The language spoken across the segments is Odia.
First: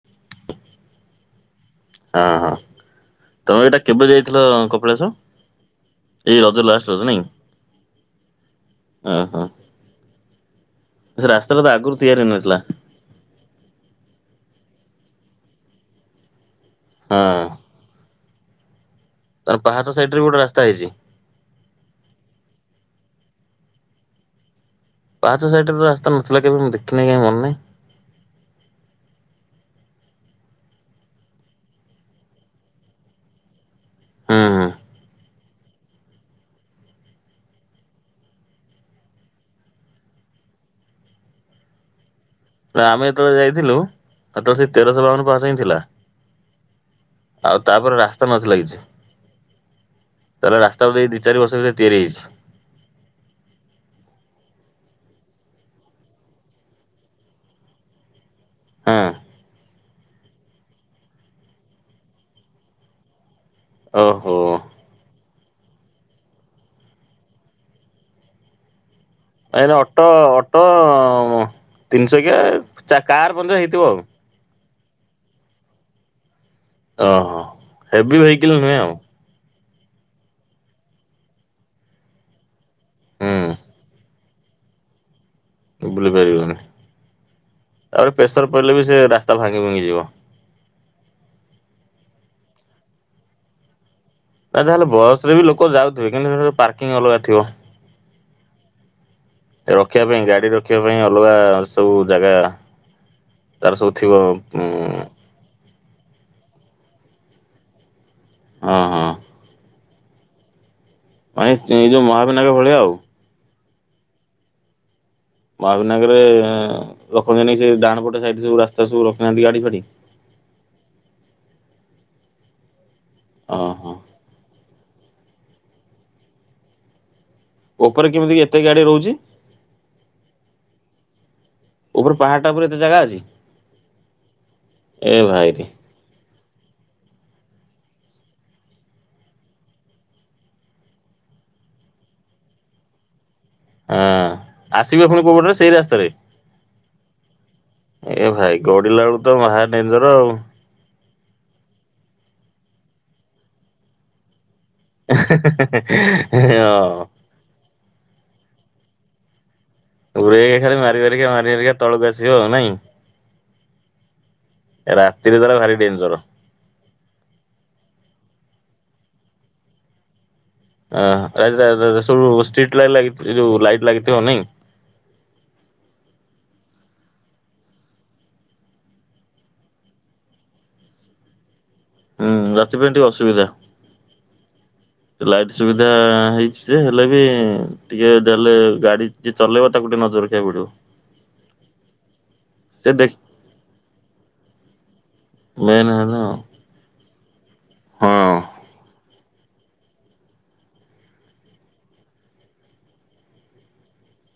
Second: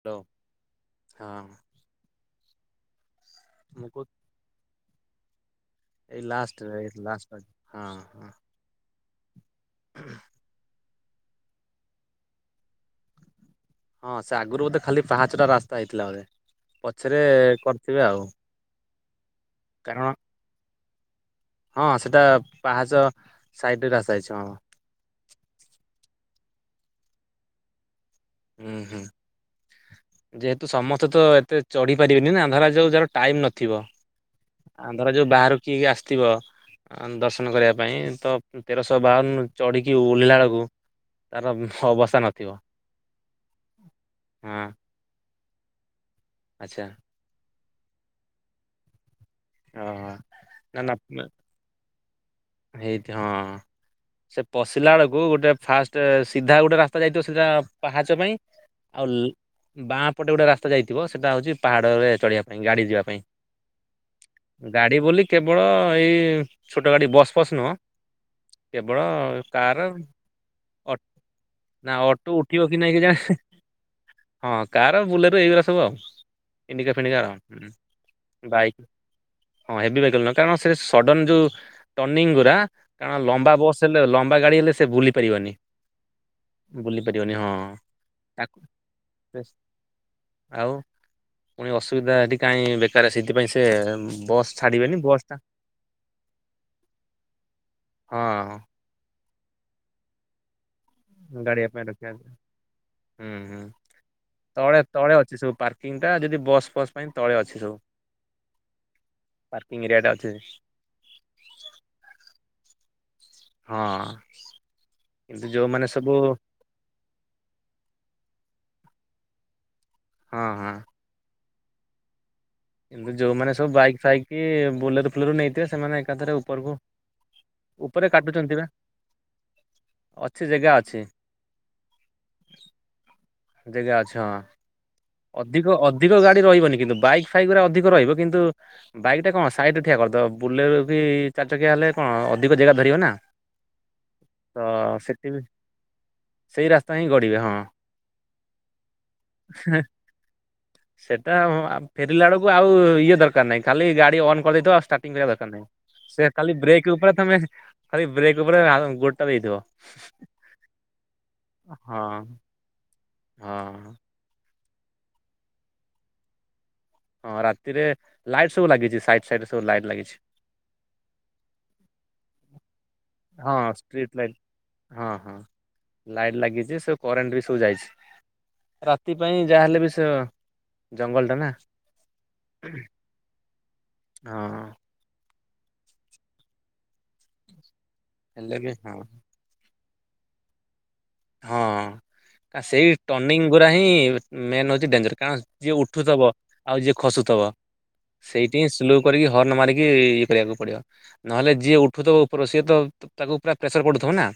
ହ୍ୟାଲୋ ହଁ ହଁ ହଁ ତମେ ଏଇଟା ମୁଁ କହୁ କେବେ ଯାଇଥିଲ କପିଳାଶ। ଏଇ ଲାଷ୍ଟରେ ଲାଷ୍ଟ ରଜ ହଁ ହଁ। ଓହୋ ରାସ୍ତାଟା ତ ଆଗରୁ ତିଆରି ହେଇନଥିଲା। ହଁ ସେ ଆଗରୁ ବୋଧେ ଖାଲି ପାହାଚଟା ରାସ୍ତା ହେଇଥିଲା ବୋଧେ। ପଛରେ ହଁ କରିଥିବେ ଆଉ। ତାର ପାହାଚ କାରଣ ସାଇଟ୍ ରେ ଗୋଟେ ରାସ୍ତା ହେଇଛି। ହଁ ସେଟା ପାହାଚ ସାଇଟ୍ ରେ ରାସ୍ତା ଯାଇଛି ହଁ। ସେଥିଲା କେବେ ମୁଁ ଦେଖିନି କାହିଁ ମନେ ନାହିଁ। ହୁଁ ହୁଁ ଯେହେତୁ ସମସ୍ତେ ତ ଏତେ ଚଢି ପାରିବେନି ନା ଧାରାଯାଉ ଯାହାର ଟାଇମ ନଥିବ। ହୁଁ ହୁଁ ଆନ୍ଧର ଯୋଉ ବାହାରକୁ। ଖିକି ଆସିଥିବ ଦର୍ଶନ କରିବା ପାଇଁ ତ ତେରଶହ ବାଉଁନ ଚଢ଼ିକି ଓଲେହିଲା ବେଳକୁ ତାର ଅବସ୍ଥା ନ ନା ଆମେ ଯେତେବେଳେ ଯାଇଥିଲୁ ହଁ ହେତେବେଳସିକି ତେରଶହ ବାଉନ ପାହଚ ଥିଲା। ଆଚ୍ଛା। ଆଉ ତାପରେ ରାସ୍ତା ନଥିଲା କିଛି। ଓହୋ ତାହଲେ ନା ନା ରାସ୍ତାକୁ ଦେଇ ଦୁଇ ଚାରି ବର୍ଷର ଭିତରେ ତିଆରି ହେଛି। ହେଇଥି ହଁ ସେ ପଶିଲା ବେଳକୁ ଗୋଟେ ଫାଷ୍ଟ ସିଧା ଗୋଟେ ରାସ୍ତା ଯାଇଥିବ ସିଧା ପାହାଚ ପାଇଁ ହଁ ଆଉ ବାଁ ପଟେ ଗୋଟେ ରାସ୍ତା ଯାଇଥିବ ସେଇଟା ହଉଛି ପାହାଡ଼ରେ ଚଢିବା ପାଇଁ ଗାଡ଼ି ଯିବା ପାଇଁ। ଓ। ଗାଡି ବୋଲି କେବଳ ଏଇ ଛୋଟ ଗାଡ଼ି ବସ୍ ଫସ୍ ନୁହଁ। କେବଳ ଏ କାର ଅଟୋ ଅଟୋ ଅ ନା ଅଟୋ ତିନିଶହ ଉଠିବ କି ନାଇଁ କିଆ କେଜାଣି କାର ପଞ୍ଚ ହେଇଥିବ ଆଉ। ହଁ କାର ବୁଲେର ଏଇଗୁଡ଼ା ସବୁ ଆଉ। ଇଣ୍ଡିକା ଫିଣ୍ଡିକା ଆଉ। ଓହୋ ହୁଁ, ହେଭି ଭେକଲ ବାଇକ୍ ନୁହେଁ ଆଉ। ହଁ ହେଭି ଭେଇକେଲ ନୁହଁ କାରଣ ସେ ସଡନ ଯୋଉ ଟର୍ନିଂ ଗୁଡା କାରଣ ଲମ୍ବା ହୁଁ ବସ ହେଲେ ଲମ୍ବ ଗାଡ଼ି ହେଲେ ସେ ବୁଲି ପାରିବନି ବୁଲି ପାରିବନି। ବୁଲି ପାରିବନି ହଁ ତାପରେ ପ୍ରେସର ତାକୁ ପଡ଼ିଲେ ବି ସେ ରାସ୍ତା ଭାଙ୍ଗି ଭାଙ୍ଗିଯିବ। ଆଉ ପୁଣି ଅସୁବିଧା ଏଠି କାହିଁ ବେକାର ସେଇଥିପାଇଁ ସେ ବସ୍ ନା ତାହେଲେ ଛାଡିବେନି ବସ୍ ବସ ଟା ରେ ବି ଲୋକ ଯାଉଥିବେ କିନ୍ତୁ ସେ ପାର୍କିଂ ଅଲଗା ଥିବ। ହଁ ହିଁ। ରଖିବା ପାଇଁ ଗାଡି ର ଦେଖିବା ପାଇଁ ଅଲଗା ଗାଡିଆ ପାଇଁ ସବୁ ରଖିବା ଜାଗା ହୁଁ ହୁଁ ତାର ସବୁ ଥିବ ହୁଁ। ତିନିଟା ଯଦି ବସ୍ ଫସ୍ ପାଇଁ ତଳେ ଅଛି ସବୁ। ହଁ ହଁ। ଙ୍କରିଟା ଅଛି [unintelligible] ମ ଏଇ ଯୋଉ ମହାବିନାଗ ଭଳିଆ ଆଉ। ହଁ। କିନ୍ତୁ ଯୋଉମାନେ ସବୁ ମହାବୀନଗରରେ ରଖନ୍ତି ନାଇଁ ସେ ଡାହାଣପଟ ସାଇଟ ସବୁ ରାସ୍ତା ତ ସବୁ ରଖୁ ନାହାନ୍ତି ଗାଡ଼ି ଫାଡି। ହଁ ହଁ। ଏମିତି ଯୋଉମାନେ ସବୁ ଓହୋ ବାଇକ ଫାଇକ କି ବୁଲେ ଲେର ନେଇଥିବେ ସେମାନେ ଏକାଥରେ ଉପରକୁ ଉପରେ କେମିତି କାଟୁଛନ୍ତି ଏତେ ବା ଗାଡି ରହୁଛି ଅଛି ଜାଗା ଅଛି। ଉପରେ ପାହାଡ ଟା ଉପରେ ଏତେ ଜାଗା ଅଛି ଜାଗା ଅଛି ହଁ ଏ ଭାଇରେ ଅଧିକ ଅଧିକ ଗାଡି ରହିବନି କିନ୍ତୁ ବାଇକ୍ ଫାଇକ୍ ରା ଅଧିକ ରହିବ କିନ୍ତୁ ବାଇକ୍ ଟା କଣ ସାଇଡରେ ଠିଆ କରିଦେବ ବୁଲେର କି ଚାରି ଚକିଆ ହେଲେ କଣ ଅଧିକ ଜାଗା ଧରିବ ନା। ହଁ ତ ଆସିବ ପୁଣି ସେଠି କୋଉ ବି ପଟରେ ସେଇ ରାସ୍ତାରେ? ସେଇ ରାସ୍ତା ହିଁ ଗଡିବେ ହଁ। ଏ ଭାଇ ଗଡିଲା ବେଳୁ ତ ମହାଡେନଜର ଆଉ ସେଟା ଫେରିଲା ବେଳକୁ ଆଉ ଇଏ ଦରକାର ନାହିଁ ଖାଲି ଗାଡି ଅନ ଦବ ଆ ଷ୍ଟାର୍ଟିଙ୍ଗ କରିବା ଦରକାର ନାହିଁ ସେ ଖାଲି ବ୍ରେକ୍ ହଁ ଉପରେ ତମେ ଖାଲି ବ୍ରେକ୍ ଉପରେ ଗୋଡ଼ ଟା ଦେଇଥିବ। ଗରେଇ ହେଇକା ଖାଲି ମାରିମାରିକା ମାରିମାରିକା ହଁ ତଳକୁ ଆସିବ ଆଉ ନାଇଁ ହଁ ରାତିରେ ତାର ଭାରି ଡେଞ୍ଜର। ହଁ ରାତିରେ ଲାଇଟ ସବୁ ଲାଗିଛି ସାଇଟ ସାଇଡ ରେ ସବୁ ଲାଇଟ ଲାଗିଛି। ଅ ରା ରା ସବୁ ଷ୍ଟ୍ରୀଟ୍ ଲାଇଟ ଲାଗି ଯ ହଁ ଯୋଉ ଲାଇଟ୍ ଷ୍ଟ୍ରିଟ୍ ଲାଗିଥିବ ନାଇଁ। ହଁ ହଁ ଲାଇଟ୍ ଲାଗିଛି ସବୁ କରେଣ୍ଟ ବି ସବୁ ଯାଇଛି ରାତି ପାଇଁ ଯାହାହେଲେ ବି ସେ ଜଙ୍ଗଲଟା ନା ହୁଁ ରାତିପାଇ ଟିକେ ଅସୁବିଧା। ହଁ ଲାଇଟ୍ ସୁବିଧା ହେଇଛି ଯେ ହେଲେ ବି ଟିକେ ହେଲେ ଦେଲେ ବି ହଁ ଗାଡି ଯଏ ଚଲେଇବ ତା ଗୋଟେ ନଜର ଖାଇବାକୁ ପଡିବ। ହଁ ସେ ସେଇ ଦେଖ ଟର୍ନିଂ ଗୁରା ହିଁ ମେନ୍ ହଉଛି ଡେଞ୍ଜର କାରଣ ଯିଏ ମେନ୍ ହେଲା ଉଠୁଥିବ ଆଉ ଯିଏ ଖସୁଥବ ହଁ ସେଇଠି ହିଁ ସ୍ଲ କରିକି ହର୍ଣ୍ଣ ମାରିକି ଇଏ କରିବାକୁ ପଡିବ ନହେଲେ ଯିଏ ଉଠୁଥିବ ଉପର ସିଏ ତ ତାକୁ ପୁରା ପ୍ରେସର ପଡୁଥିବ ନା?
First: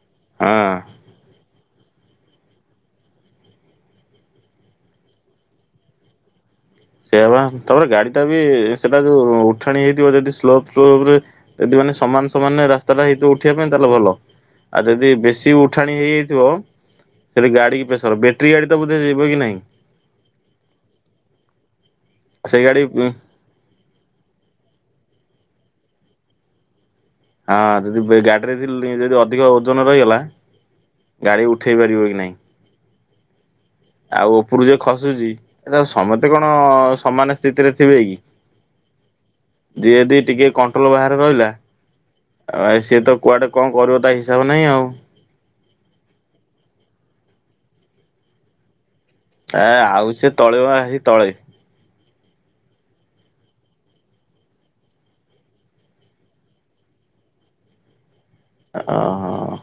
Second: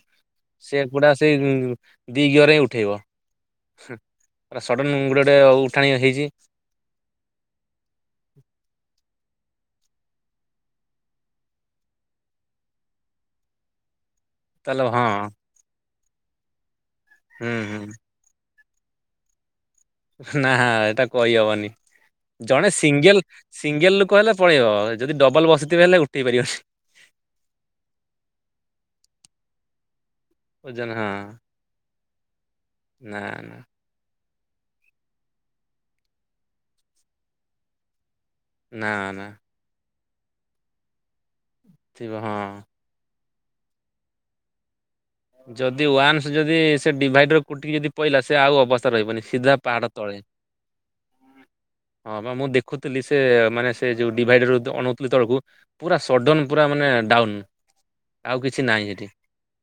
ହଁ। ସେ ଗୁଡା ସେଇ ଦି ଗିଅରରେ ହିଁ ଉଠେଇବ ସଡନ ଗୋଡେ ଗୋଟେ ଉଠାଣି ହେଇଛି। ସେଆ ବା ତାପରେ ଗାଡିଟା ବି ସେଟା ଯୋଉ ଉଠାଣି ହେଇଥିବ ଯଦି ସ୍ଲୋପ ସ୍ଲୋପ ରେ ଯଦି ମାନେ ସମାନ ସମାନ ରାସ୍ତା ଟା ହେଇଥିବ ଉଠିବା ପାଇଁ ତାହେଲେ ଭଲ। ତାହେଲେ ଆଉ ହଁ ଯଦି ବେଶୀ ଉଠାଣି ହେଇଯାଇ ଥିବ ହୁଁ ସେଠୀ ହୁଁ ଗାଡିିକି ପେଶର ବେ ବେଟ୍ରି ଗାଡି ତ ବୋଧେ ଯିବ କି ନାଇଁ? ନା ଏଟା କହି ହବନି। ସେଇ ଜଣେ ଗାଡି ସିଙ୍ଗଲ ସିଙ୍ଗଲ ଲୋକ ହେଲେ ପଳେଇବ। ଯଦି ଡବଲ ବସିଥିବେ ହେଲେ ଉଠେଇ ପାରିବନି। ହଁ ଯଦି ଗାଡିରେ ଯଦି ଅଧିକ ଓଜନ ରହିଗଲା ଓଜନ ହଁ। ଗାଡି ଉଠେଇ ପାରିବ କି ନାହିଁ। ନା ନା। ଆଉ ଉପରୁ ଯେ ଖସୁଛି ତ ସମସ୍ତେ କଣ ସମାନ ସ୍ଥିତିରେ ଥିବେ କି? ନା ନା ନା। ଯିଏଦି ଟିକେ କଣ୍ଟ୍ରୋଲ ବାହାର ରହିଲା ଥିବ ହଁ। ଆଉ ସିଏ କୁଆଡେ କଣ କରିବ ତ ହିସାବ ନାହିଁ ଆଉ ଯଦି ୱାନ୍ସ ଯଦି ସେ ଡିଭାଇଡର କୁଟିକି ଯଦି ପହିଲା ସେ ଆଉ ଅବସ୍ଥା ରହିବନି ସିଧା ଏ ପାହାଡ଼ ଆଉ ସେ ତଳେ ହେ ତଳେ ହଁ ବା ମୁ ଦେଖୁଥିଲି ସେ ମାନେ ସେ ଯୋଉ ଡିଭାଇଡର ଅଣଉଥିଲି ତଳକୁ ପୁରା ସଡନ ପୁରା ମାନେ ଡାଉନ ଆଉ କିଛି ନାହି ହେଠି। ଓହୋ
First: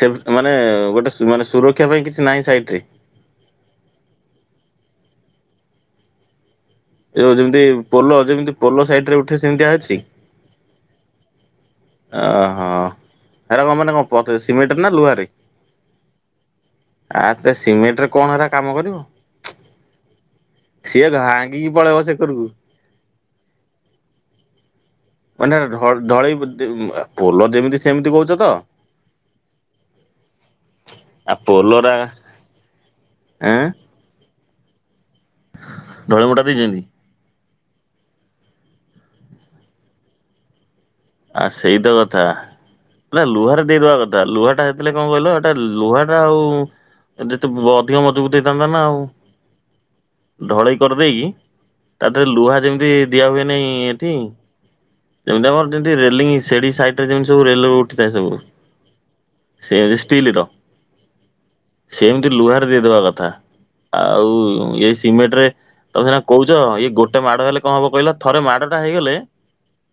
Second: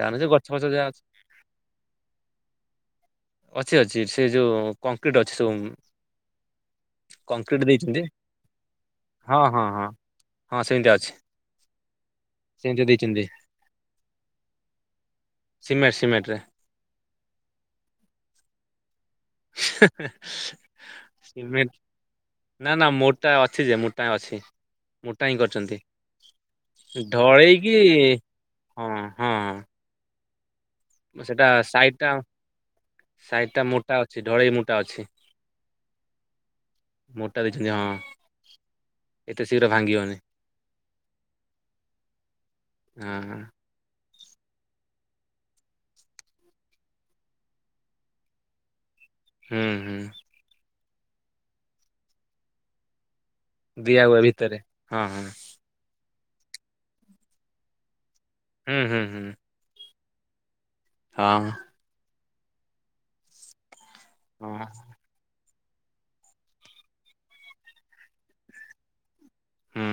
ସେ ମାନେ ଗୋଟେ ମାନେ ସୁରକ୍ଷା ପାଇଁ କିଛି ନାହି ସାଇଟରେ। ଅଛି ଅଛି ସେ ଯୋଉ କଂକ୍ରିଟ ଅଛି ସବୁ। ଯଉ କଂକ୍ରିଟ ଯେମତି ଦେଇଛନ୍ତି ପୋଲ ଯେମତି ପୋଲ ସାଇଡରେ ଉଠେ ହଁ ସେମିତି ହଁ ହଁ ଅଛି ହଁ ସେମିତିଆ ଅଛି ଓହୋ ସେମିତିଆ ଦେଇଛନ୍ତି ଏଇଟା କଣ ମାନେ କଣ? [inaudible] ସିମେଣ୍ଟ ନା ଲୁହାରେ। ସିମେଣ୍ଟ ସିମେଣ୍ଟରେ। ଆ ତ ସିମେଣ୍ଟ ରେ କଣ ହେରା କାମ କରିବ? [unintelligible] ସିଏ ଭାଙ୍ଗିକି ପଳେଇବ ସେ କରକୁ। ନା ନା ମୋ ଟା ଅଛି ଯେ ମୋ ଟା ଅଛି। ମୋଟା ହିଁ ମାନେ କରିଛନ୍ତି। ଢଲେଇ ପୋଲ ଢଳେଇକି ଯେମିତି ସେମିତି କହୁଛ ତ। ହଁ ହଁ ଆଉ ସେଟା ପୋଲରା ସାଇଟ୍ ସାଇଟ୍ ମୋଟା ଅଛି। ଢଳେଇ ମୋଟା ଅଛି। ଢଳ ମୋଟା ଦେଇିଛନ୍ତି। ମୋଟା ଦେଇଛନ୍ତି ହଁ ଏତେ ଶୀଘ୍ର ଭାଙ୍ଗି ହଉନି। ଆ ସେଇତ କଥା ହଁ ହେଲା ଲୁହାରେ ଦେଇଦବା କଥା। ଲୁହାଟା ହୋଇଥିଲେ କଣ କହିଲ ଏଟା ଲୁହା ଟା ଆଉ ଯେତେ ଅଧିକ ମଜବୁତ ହେଇଥାନ୍ତା ନା ଆଉ। ହୁଁ ହୁଁ। ଢଳେଇ କରିଦେଇକି ତାହା ଦେହରେ ଲୁହା ଯେମିତି ଦିଆ ହୁଏ ନାହି ଦିଆ ଏଠି ହୁଏ ଭିତରେ ହଁ ହଁ ଯେମିତି ଆମର ରେଲିଙ୍ଗି ସେଡି ସାଇଟ୍ ରେ ଯେମି ସବୁ ରେଲ ର ଉଠଥାଏ ସବୁ ହୁଁ ହୁଁ ହୁଁ। ଏ ଷ୍ଟିଲ ର। ହଁ ହଁ। ଏମିତି ଲୁହାର ଦେଇଦବା କଥା। ଆଉ ହଁ ଏଇ ସିମେଣ୍ଟ ରେ- ତମେ ସେନା କହୁଛ ଇଏ ଗୋଟେ ମାଡ ହେଲେ କଣ ହବ କହିଲା ଥରେ ମାଡଟା ହେଇଗଲେ। ହୁଁ।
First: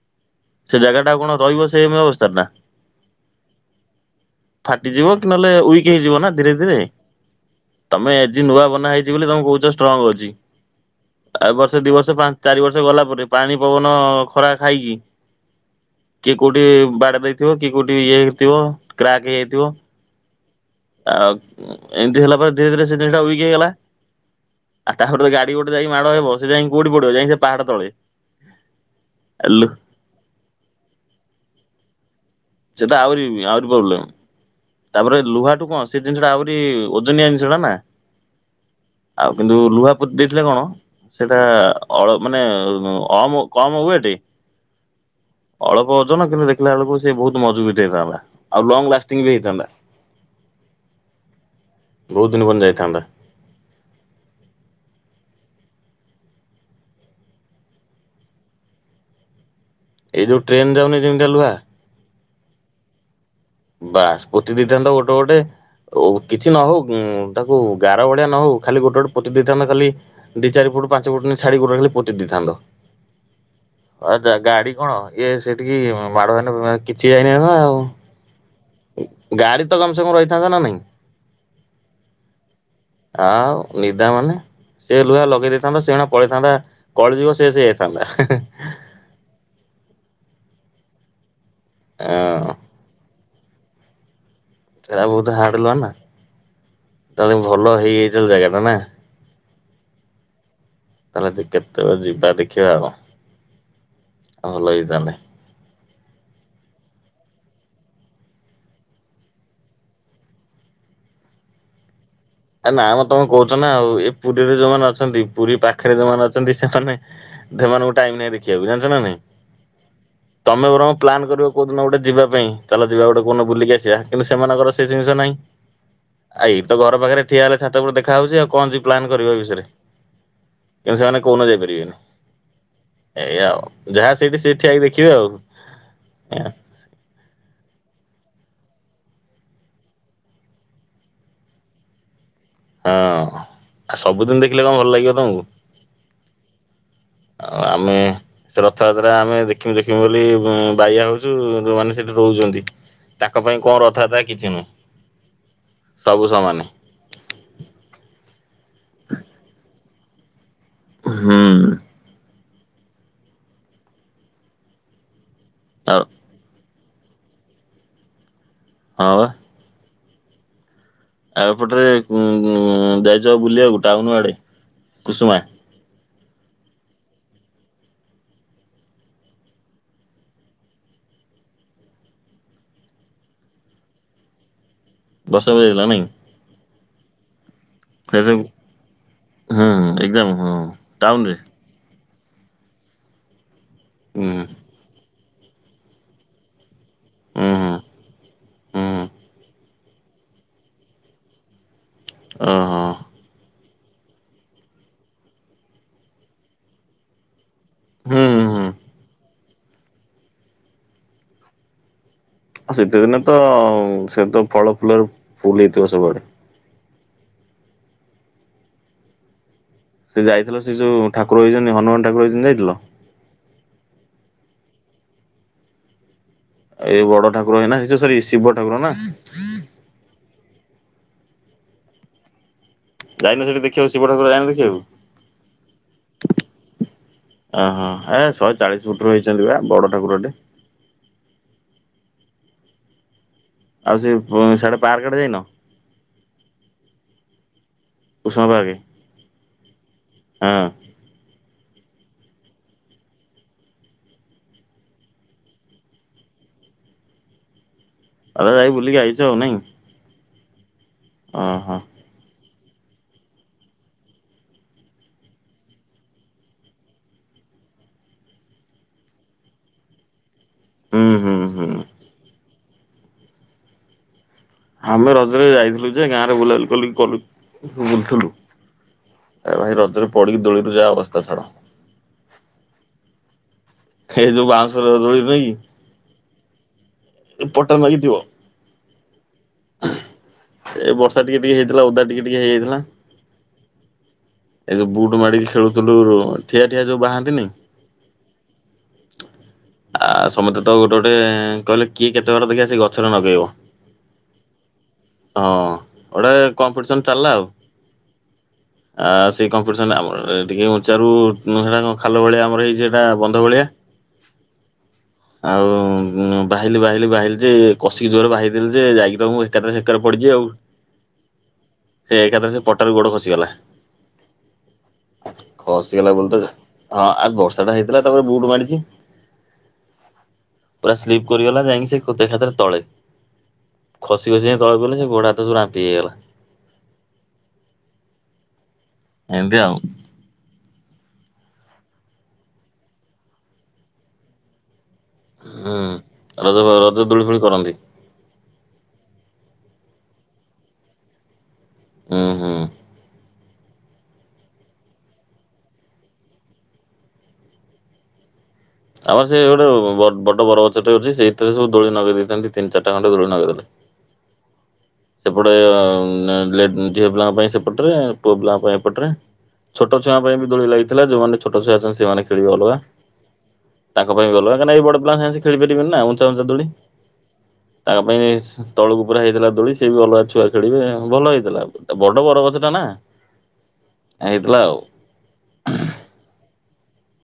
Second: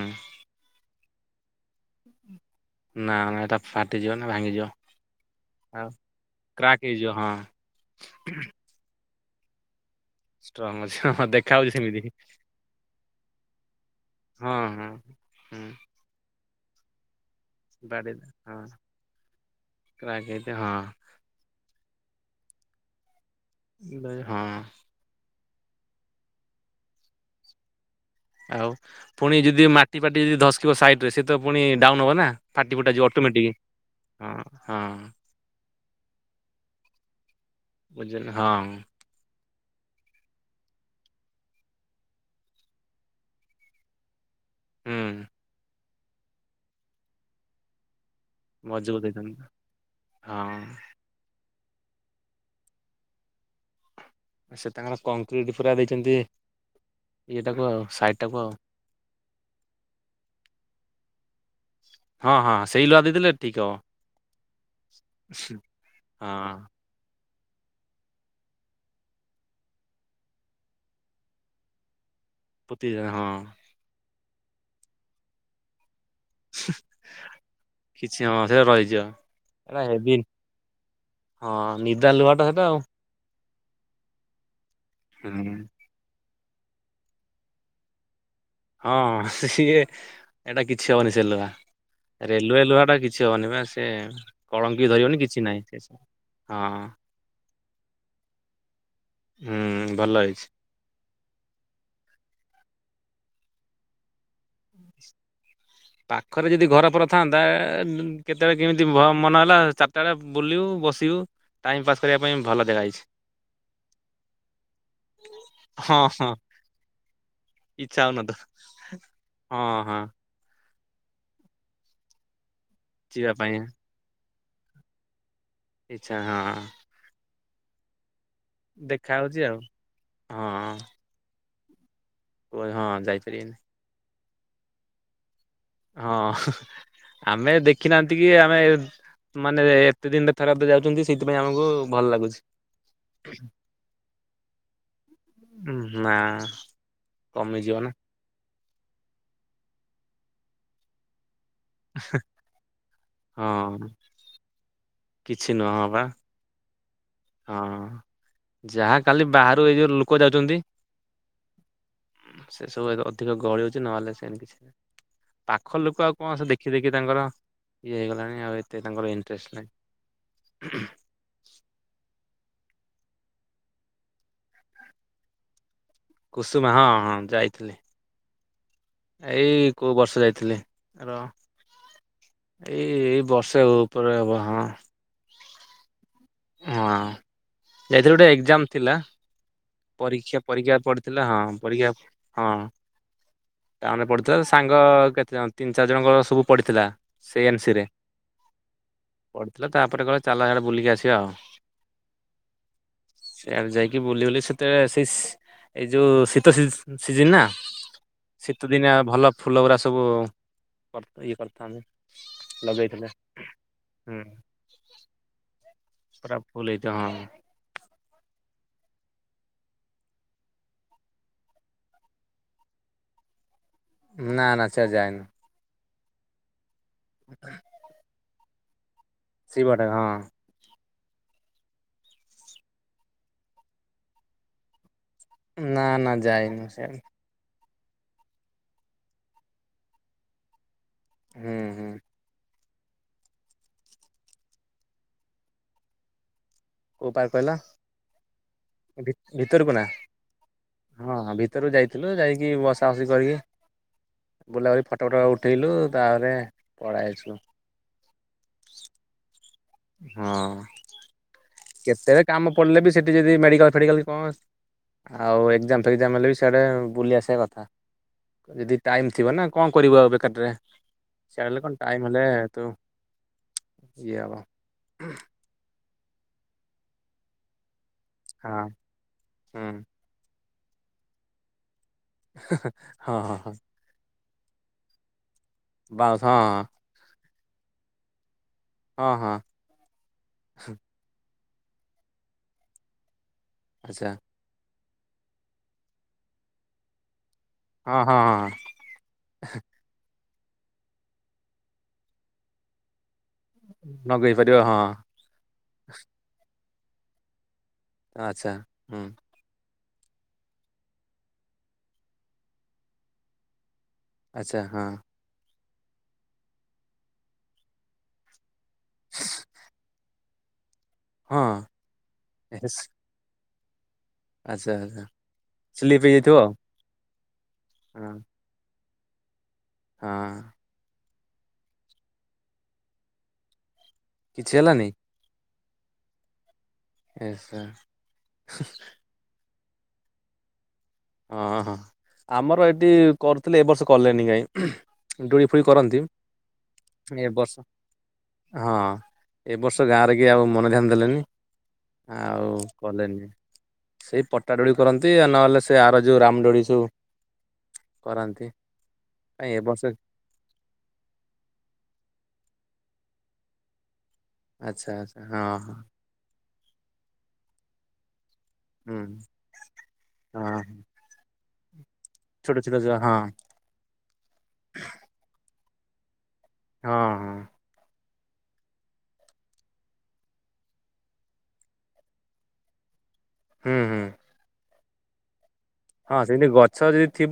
ସେ ଜାଗା ଟା କଣ ରହିବ ସେ ଅବସ୍ଥାରେ ନା। ନା ନା ଏଟା ଫାଟିଯିବ ନା ଭାଙ୍ଗିଯିବ ଫାଟିଯିବ କି ନହେଲେ ୱିକ୍ ଆଉ ହେଇଯିବ ନା ଧୀରେ ଧୀରେ କ୍ରାକ୍ ହେଇଯିବ ତମେ ଆଜି ହଁ। ନୂଆ ବନା ହେଇଛି ବୋଲି ତମ କହୁଛ ଷ୍ଟ୍ରଙ୍ଗ ଅଛି ଷ୍ଟ୍ରଙ୍ଗ ଅଛି ହଁ ଦେଖା ହଉଛି ଏବର୍ଷ ଦି ସେମିତି ବର୍ଷ ପାଞ୍ଚ ଚାରି ବର୍ଷ ଗଲା ପରେ ପାଣି ପବନ ଖରା ହଁ ହଁ ଖାଇକି ହୁଁ। କୋଉଠି ବାଡେଇ ଥିବ କି କୋଉଠି ଇଏ ବାଡେଇ ହେଇଥିବ ହଁ କ୍ରାକ୍ ହେଇଯଥିବ କ୍ରାକ୍ ହେଇଥିବ ଆଉ ଏମିତି ହେଲା ପରେ ଧୀରେ ଧୀରେ ସେ ଦିଟା ଇ ହେଲା ହଁ ହଁ ଆଉ ତା ଗାଡି ଡି ଗୋଟେ ଯାଇ ମାଡ଼ ହେବ ସେ ଯାଇକି କଉଠି ପଡିବ ଯାଇକି ପାହାଡ ତଳେ। ଆଉ ପୁଣି ଆଲୋ ଯଦି ମାଟି ପାଟି ଯଦି ଧସକିବ ସାଇଟ ରେ ସେ ତ ପୁଣି ଡାଉନ ହବ ନା ଫାଟି ଫୁଟା ସେତ ଯିବ ଆହୁରି ଅଟୋମେଟିକ ଆହୁରି ପ୍ରୋବ୍ଲେମ। ହଁ ହଁ ତାପରେ ଲୁହାଠୁ କଣ ସେ ଜିନିଷଟା ଆହୁରି ଓଜନିଆ ଜିନିଷଟା ନା ହଁ। ଆଉ କିନ୍ତୁ ଲୁହା ପୋତି ଦେଇଥିଲେ କଣ ସେଟା ଅଳ ମାନେ କମ କମ ୱେଟ ହୁଁ। ଅଳପ ଓଜନ କିନ୍ତୁ ଦେଖିଲା ବେଳକୁ ସେ ବହୁତ ମଜବୁତିଆ ହେଇଥାନ୍ତା ଆଉ ଲଙ୍ଗ ମଜବୁତ ଲାଷ୍ଟିଙ୍ଗ ହେଇଥାନ୍ତା ବି ହଁ [inaudible] ବହୁତ ଦିନ ପରେ ଯାଇଥାନ୍ତା ସେ ତାଙ୍କର କଂକ୍ରିଟ ପୁରା ଦେଇଛନ୍ତି ଇଏଟାକୁ ଆଉ ସାଇଟ ଟାକୁ ଆଉ। ଏଇ ଯୋଉ ଟ୍ରେନ ଯାଉନି ଯେମିତିଆ ଲୁହା ହଁ ହଁ ସେଇ ଲୁହା ଦେଇଥିଲେ ବାସ ପୋତି ଦେଇଥାନ୍ତା ଗୋଟେ ଗୋଟେ ହବ କିଛି ହଁ ନହଉ ତାକୁ ଗାର ଭଳିଆ ନ ହଉ ଖାଲି ଗୋଟେ ଗୋଟେ ପୋତି ଦେଇଥାନ୍ତ ଖାଲି ଦି ଚାରି ଫୁଟ ପାଞ୍ଚ ଫୁଟ ଲେଖା ଛାଡିକି ପୋତିଦେଇ ହଁ ଆା ଗାଡି କଣ ଇଏ ସେଠିକି ମାଡ କିଛି ଯାଇନଥାନ୍ତା ଆଉ ସେ ରହିଜିଵ ଗାଡି ତ ଏଇଟା କମ ସେ କମ ହେବି ରହିଥାନ୍ତା ନା ନାଇଁ ହଁ ନିଦା ଲୁହାଟା ସେଟା ଆଉ। ଆଉ ନିଦା ମାନେ ସେ ଲୁହା ଲଗେଇ ହୁଁ ଦେଇଥାନ୍ ସେ ପଳେଇ ଥାନ୍ତା କଳିଯୁଗ ସେ ସେଇୟା ହେଇଥାନ୍ତା। ହଁ ସିଏ- ଏଇଟା କିଛି ହବନି ସେ ହଁ ରେଲୁଲୁ ଟା କିଛି କିଛି ଅନେଇବା ସେ କଳଙ୍କି ସେଟା ଧରିବନି ବହୁତ କିଛି ହାର୍ଡ ନାହିଁ ଲୁହା ନା ସେସବୁ ହଁ। ତାହେଲେ ଭଲ ହେଇଯାଇଥିଲା ଜାଗା ଟା ନା? ହଁ ଭଲ ଅଛି। ତାହେଲେ ତୁ କେତେବେଳେ ଯିବା ଦେଖିବା ଆଉ? ହଲ ତାହାନଲେ [unintelligible] ପାଖରେ ଯଦି ଘର ପର ଥାନ୍ତା କେତେବେଳେ କେମିତି ମନ ହେଲା ଚାରିଟା ବେଳେ ବୁଲିବୁ ବସିବୁ ଟାଇମ୍ ପାସ୍। କରିବା ପାଇଁ ଭଲ ଆ ଜାଗା ନା ହେଇଛି ଆମେ ତମେ କହୁଛ ନା ଆଉ ଏ ନା ନା ନା? ପୁରୀରେଯୋଉମାନେ ଅଛନ୍ତି ପୁରୀ ପାଖରେ ହଁ ଯୋଉମାନେ ହଁ ଅଛନ୍ତି ସେମାନେ ସେମାନଙ୍କୁ ଇଚ୍ଛା ଟାଇମ ହଉନଥିବ ନାଇଁ ଦେଖିବାକୁ ଜାଣିଛ ନା ନାଇଁ? ହଁ ହଁ। ତମେ ବରଂ ପ୍ଲାନ୍ କରିବ କେଉଁଦିନ ଗୋଟେ ଯିବା ପାଇଁ? ଚାଲ ଯିବା ଗୋଟେ କଣ ବୁଲି ଆସିବା କିନ୍ତୁ ସେମାନଙ୍କର ସେ ଜିନିଷ ନାହିଁ। ଆଛା ହଁ। ଆ ାତ ଦେ [unintelligible] ଦେଖାହଉଛି ଆଉ କଣ ପ୍ଲାନ୍ ଦେଖା କରିବା ହଉଛି ଆଉ ବିଷୟରେ ହଁ କିନ୍ତୁ [unintelligible] କୁହ ହଁ ସେଇଆ ଯାଇପାରିବେନି ଆଉ। ସେଇଠି ଠିଆ ହେଇକି ଦେଖିବେ ଆଉ। ହଁ ଆମେ ଦେଖିନାହାନ୍ତି। କିଏ ହଁ ଆଉ ସବୁଦିନ ଦେଖିଲେ କଣ ଆଉ ନା କମିଯିବ ନା ଆମେ ସେ ରଥଯାତ୍ରା ଆମେ ଦେଖମୁ ଦେଖମୁ ବୋଲି ବାୟଆ ହଁ ହଉଛୁ। [unintelligible] କିଛି ନହବା। ଆ। ହଁ। ଯାହା କାଲି ବାହାରୁ ଏଇ ଯୋଉ କ ଯାଉଛନ୍ତି। ହୁଁ। ସେ ସବୁ ଅଧିକ ଗହଳି ହଉଛି ପାଖ ଲୋକ ଆଉ ଦେଖି ଦେଖି ତାଙ୍କର ଇଏ ହେଇଗଲାଣି ଆଉ ଏ ଏଠି ହଁ ତାଙ୍କର ବା ଇଣ୍ଟ୍ରେଷ୍ଟ ନାହିଁ। [unintelligible] ଆଉ ଏପଟେ ରେ [unintelligible] କୁସୁମା ହଁ ହଁ ଯାଇଥିଲି। ଏଇ କୋଉ ବର୍ଷ ଯାଇଥିଲି ଏଇ ଏଇ ବର୍ଷେ ହବ ଉପରେ ହବ ହଁ। ବର୍ଷେ ହବ ଯାଇଥିଲ [unintelligible] ଯାଇଥିଲୁ ଗୋଟେ ହୁଁ ଏକ୍ଜାମ ଥିଲା। ଏକ୍ଜାମ ପରୀକ୍ଷା ହଁ ଟାଉନରେ ହଁ। ଟାଉନ୍ ରେ ହୁଁ ପଡିଥିଲା ସାଙ୍ଗ କେତେ ତିନି ଚାରି ଜଣଙ୍କର ସବୁ ପଡ଼ିଥିଲା। ହୁଁ ସେନ୍ ହୁଁ ସିରେ। ହୁଁ ତାପରେ କହିଲେ ଚାଲ ସିଆଡେ ଓ ହୋ। ଆଉ ଯାଇକି ବୁଲିବୁଲି ସେ ସେତେଳେ ସିସ ଏଇ ଯୋଉ ଶୀତ ସି ସିଜିନ ନା। ହୁଁ ହୁଁ ହୁଁ ଶୀତ ଦିନିଆ। ଭଲ। ଫୁଲଗୁଡ଼ା ସବୁ ଇଏ କରିଥାନ୍ତି। ଆଉ ଶୀତେ ଲଗେଇଥିଲେ ଦିନେ ତ ହୁଁ ସେ ତ ଫଳ ଫୁଲରେ ଫୁଲ ହେଇ ପୁରା ଫଲ୍ ହେଇଚି। ଯ ହଁ। ସେ ଯାଇଥିଲ ସେ ଯୋଉ ଠାକୁର ହେଇଛନ୍ତି ହନୁମାନ ଠାକୁର ହେଇଛନ୍ତି ଯାଇଥିଲ। ନା ନା ସେଆ ଡେ ଯାଇନୁ। ଏଇ ବଡ ଠାକୁର ହେ ସେ ସରି। ଶିବ ଠାକୁର ନା। ଶିବଟା ହଁ ଯାଇନ ସେଠି ଦେଖଆକୁ ଶିବ ଠାର ଯାଇନ ଦେଖିବାକୁ। ନା ନା ଯାଇନୁ ସିଆଡେ ଓହୋ ଏ ଶହେ ଚାଳିଶ ଫୁଟ ର ହେଇଛନ୍ତି ବା ବଡ ଠାକୁରଟେ। ହୁଁ ହୁଁ। ଆଉ ସେ ସାଡେ ପାରକ୍ ଆଡେ ଯାଇନ? କୋ ପାର୍କ କହିଲ? କୁସୁମା ପାର୍କ ଭିତରକୁ ନା ହଁ ହଁ। ଭିତରୁ ଯାଇଥିଲୁ ଯାଇକି ବସା ବସି କରିକି ବୁଲାବୁଲି ଫଟୋ ଫଟ ଉଠେଇଲୁ ତାପରେ ପଲେଇଆସିଲୁ। ଆଉ ଯାଇକି ବୁଲିକି ଆଇଚ ନାହିଁ। ହଁ। କେତେବେଳେ କାମ ପଢ଼ିଲେ ବି ସେଇଠି ଯଦି ମେଡ଼ିକାଲ ଫେଡ଼ିକାଲ୍ କଣ ଆଉ ଏକ୍ଜାମ ଫେକ୍ଜାମ ହେଲେ ବି ସଆଡ଼େ ବୁଲି ଆସିବା କଥା ଯଦି ଟାଇମ୍ ଥିବ ନା କଣ କରିବ ଆଉ ବେକାରଟାରେ ହୁଁ ହୁଁ ସେଳଲେ ହୁଁ କଣ ଟାଇମ ହେଲେ ତୁ [unintelligible] ଆମେ ରଜରେ ଯାଇଥିଲୁ ଗାଁ ରେ ବୁଲାବୁଲି କଲୁ କଲୁ। ବୁଲଥିଲୁ ହଁ ହୁଁ ଭାଇ ରଜରେ ପଡିକି ଦୋଳି ପୂଜା ଅବସ୍ତା ଛାଡ଼ ହଁ ହଁ ହଁ। ଏ ଯୋଉ ବାଉଁଶରେ ରଜଳି ରହି କି ବସ ହଁ। ପଟରେ ମାଗିଥିବ ହଁ ହଁ। ଏ ବର୍ଷା ଟିକେ ଟିକେ ହେଇଥିଲା ଓଦା ଟିକେ ଟିକେ ହେଇଯାଇଥିଲା। ଆଚ୍ଛା। ଏଇ ଯଉ ବୁଟ ମାଡିକି ଖେଳୁଥିଲୁ ଠିଆ ଠିଆ ଯୋଉ ବାହାନ୍ତିନି। ହଁ ହଁ। ତୋତେ ତ ଗୋଟେ ଗୋଟେ କହିଲେ କିଏ କେତେ ବର ଦେଖି ଆସିକି ଗଛ ନଗେଇବ ନଗେଇ ପାରିବ ହଁ ହଁ ଗୋଟେ କମ୍ପିଟିସନ୍ ଚାଲିଲା ଆଉ ଆଛା। ଆ ସେଇ କଣ? ଟିକେ ଉଚାରୁ ସେଟା ଖାଲ ଭଳିଆ ଆମର ହେଇଛି ସେଟା ବନ୍ଧ ଭଳିଆ। ଆଚ୍ଛା ହଁ ଆଉ ବାହିଲି ବାହିଲି ବାହିଲି ଯେ କଷିକି ଜୋରରେ ବାହି ଯେ ଯାଇକ ତ ଏକାଥରେ ସେକଡେ ପଡ଼ି। ଯେଉ ହଁ ସେ ଏକାଥରେ ସେ ଆଚ୍ଛା ପଟାରୁ ଗୋଡ ଖସିଗଲା। ଆଚ୍ଛା ସ୍ଲିପ୍ ଖସିଗଲା ବୋଲି ହେଇଯାଇଥିବ ତ ଆଉ ହଁ ଆ ବର୍ଷା ଟା ହେଇଥିଲା ହଁ ତାପରେ ବୁଟ ମାଡ଼ିଛି। ହଁ। ସ୍ଲିପ କରିଗଲା ଯାଇିକି ସେ ଏଖାତରେ ତଳେ। ଖସି ଖସି କିଛି ତଳେ ହେଲାନି ଗଲେ ସେ ଗୋଡ଼ ହାତ ସବ ରା ହେଇଗଲା। ଏ ସାରା। ଏ ନ୍ତୀ ଆଉ। ହଁ ହଁ ଆମର ଏଠି କରୁଥିଲେ ଏ ବର୍ଷ କଲେଣି କାହିଁକି। ଦୁଳି ଫୁଳି ହୁଁ କରନ୍ତି ରଜ ରଜ ଦୋଳି ଏ ଫୋଳି ବର୍ଷ କରନ୍ତି ହଁ ଏ ବର୍ଷ ଗାଁ ରେ କେ ଆଉ ମନଧ୍ୟାନ ଦେଲେନି। ହୁଁ ହୁଁ। ଆଉ କଲେନି। ସେଇ ପଟା ଦୋଳି କରନ୍ତି ନହେଲେ ସେ ସେ ଆର ଯୋଉ ରାମ ଦୋଳି ସବୁ କରନ୍ତି। ଆମର ସେ ଗୋଟେ ବ ବଡ ବର ଗଛଟେ ଅଛି ସେଇଥିରେ ସବୁ ଦୋଳି ନଗେଇ ଦେଇେଇଥାନ୍ତି ତିନି ଚାରି [unintelligible] ଆଚ୍ଛା ଆଚ୍ଛା ହଁ ସେପଟେ ହଁ ଏ ଝିଅ ପିଲାଙ୍କ ପାଇଁ ସେପଟ ରେ ପୁଅ ପିଲା ପାଇଁ ଏ ପଟରେ ହୁଁ ଛୋଟ ଛୁଆ ଙ୍କ ପାଇଁ ବି ଦୋଳି ହଁ ଲାଗିଥିଲା ଯୋଉମାନେ ଛୋଟ ଛୁଆ ଅଛନ୍ତି। ଛୁଆ ମାନେ ଖୋଲିବେ ଛୋଟ ଛୋଟ ଅଲଗା ଯୋଉ ହଁ କାହିଁକି ନ ସେମାନେ ଏ ବଦପିଲଙ୍କ ସହ ଖେଳିପରିବେନି। [unintelligible] ଉଁଚା ଉଁଚା ଦୋଳି ହଁ ହଁ ତାଙ୍କ। [inaudible] ତଳକୁ ପୁରା ହେଇଥିଲା ଦୋଳି। ସଏ ବି ଭଲ ଛୁଆ ଖେଳିବେ ଭଲ ହେଇଥିଲା ବଡ ବର ଗଛଟା ନା। ହୁଁ ହୁଁ ହେଇଥିଲା ଆଉ। ହଁ ସେମତି ଗଛ ଯଦି ଥିବ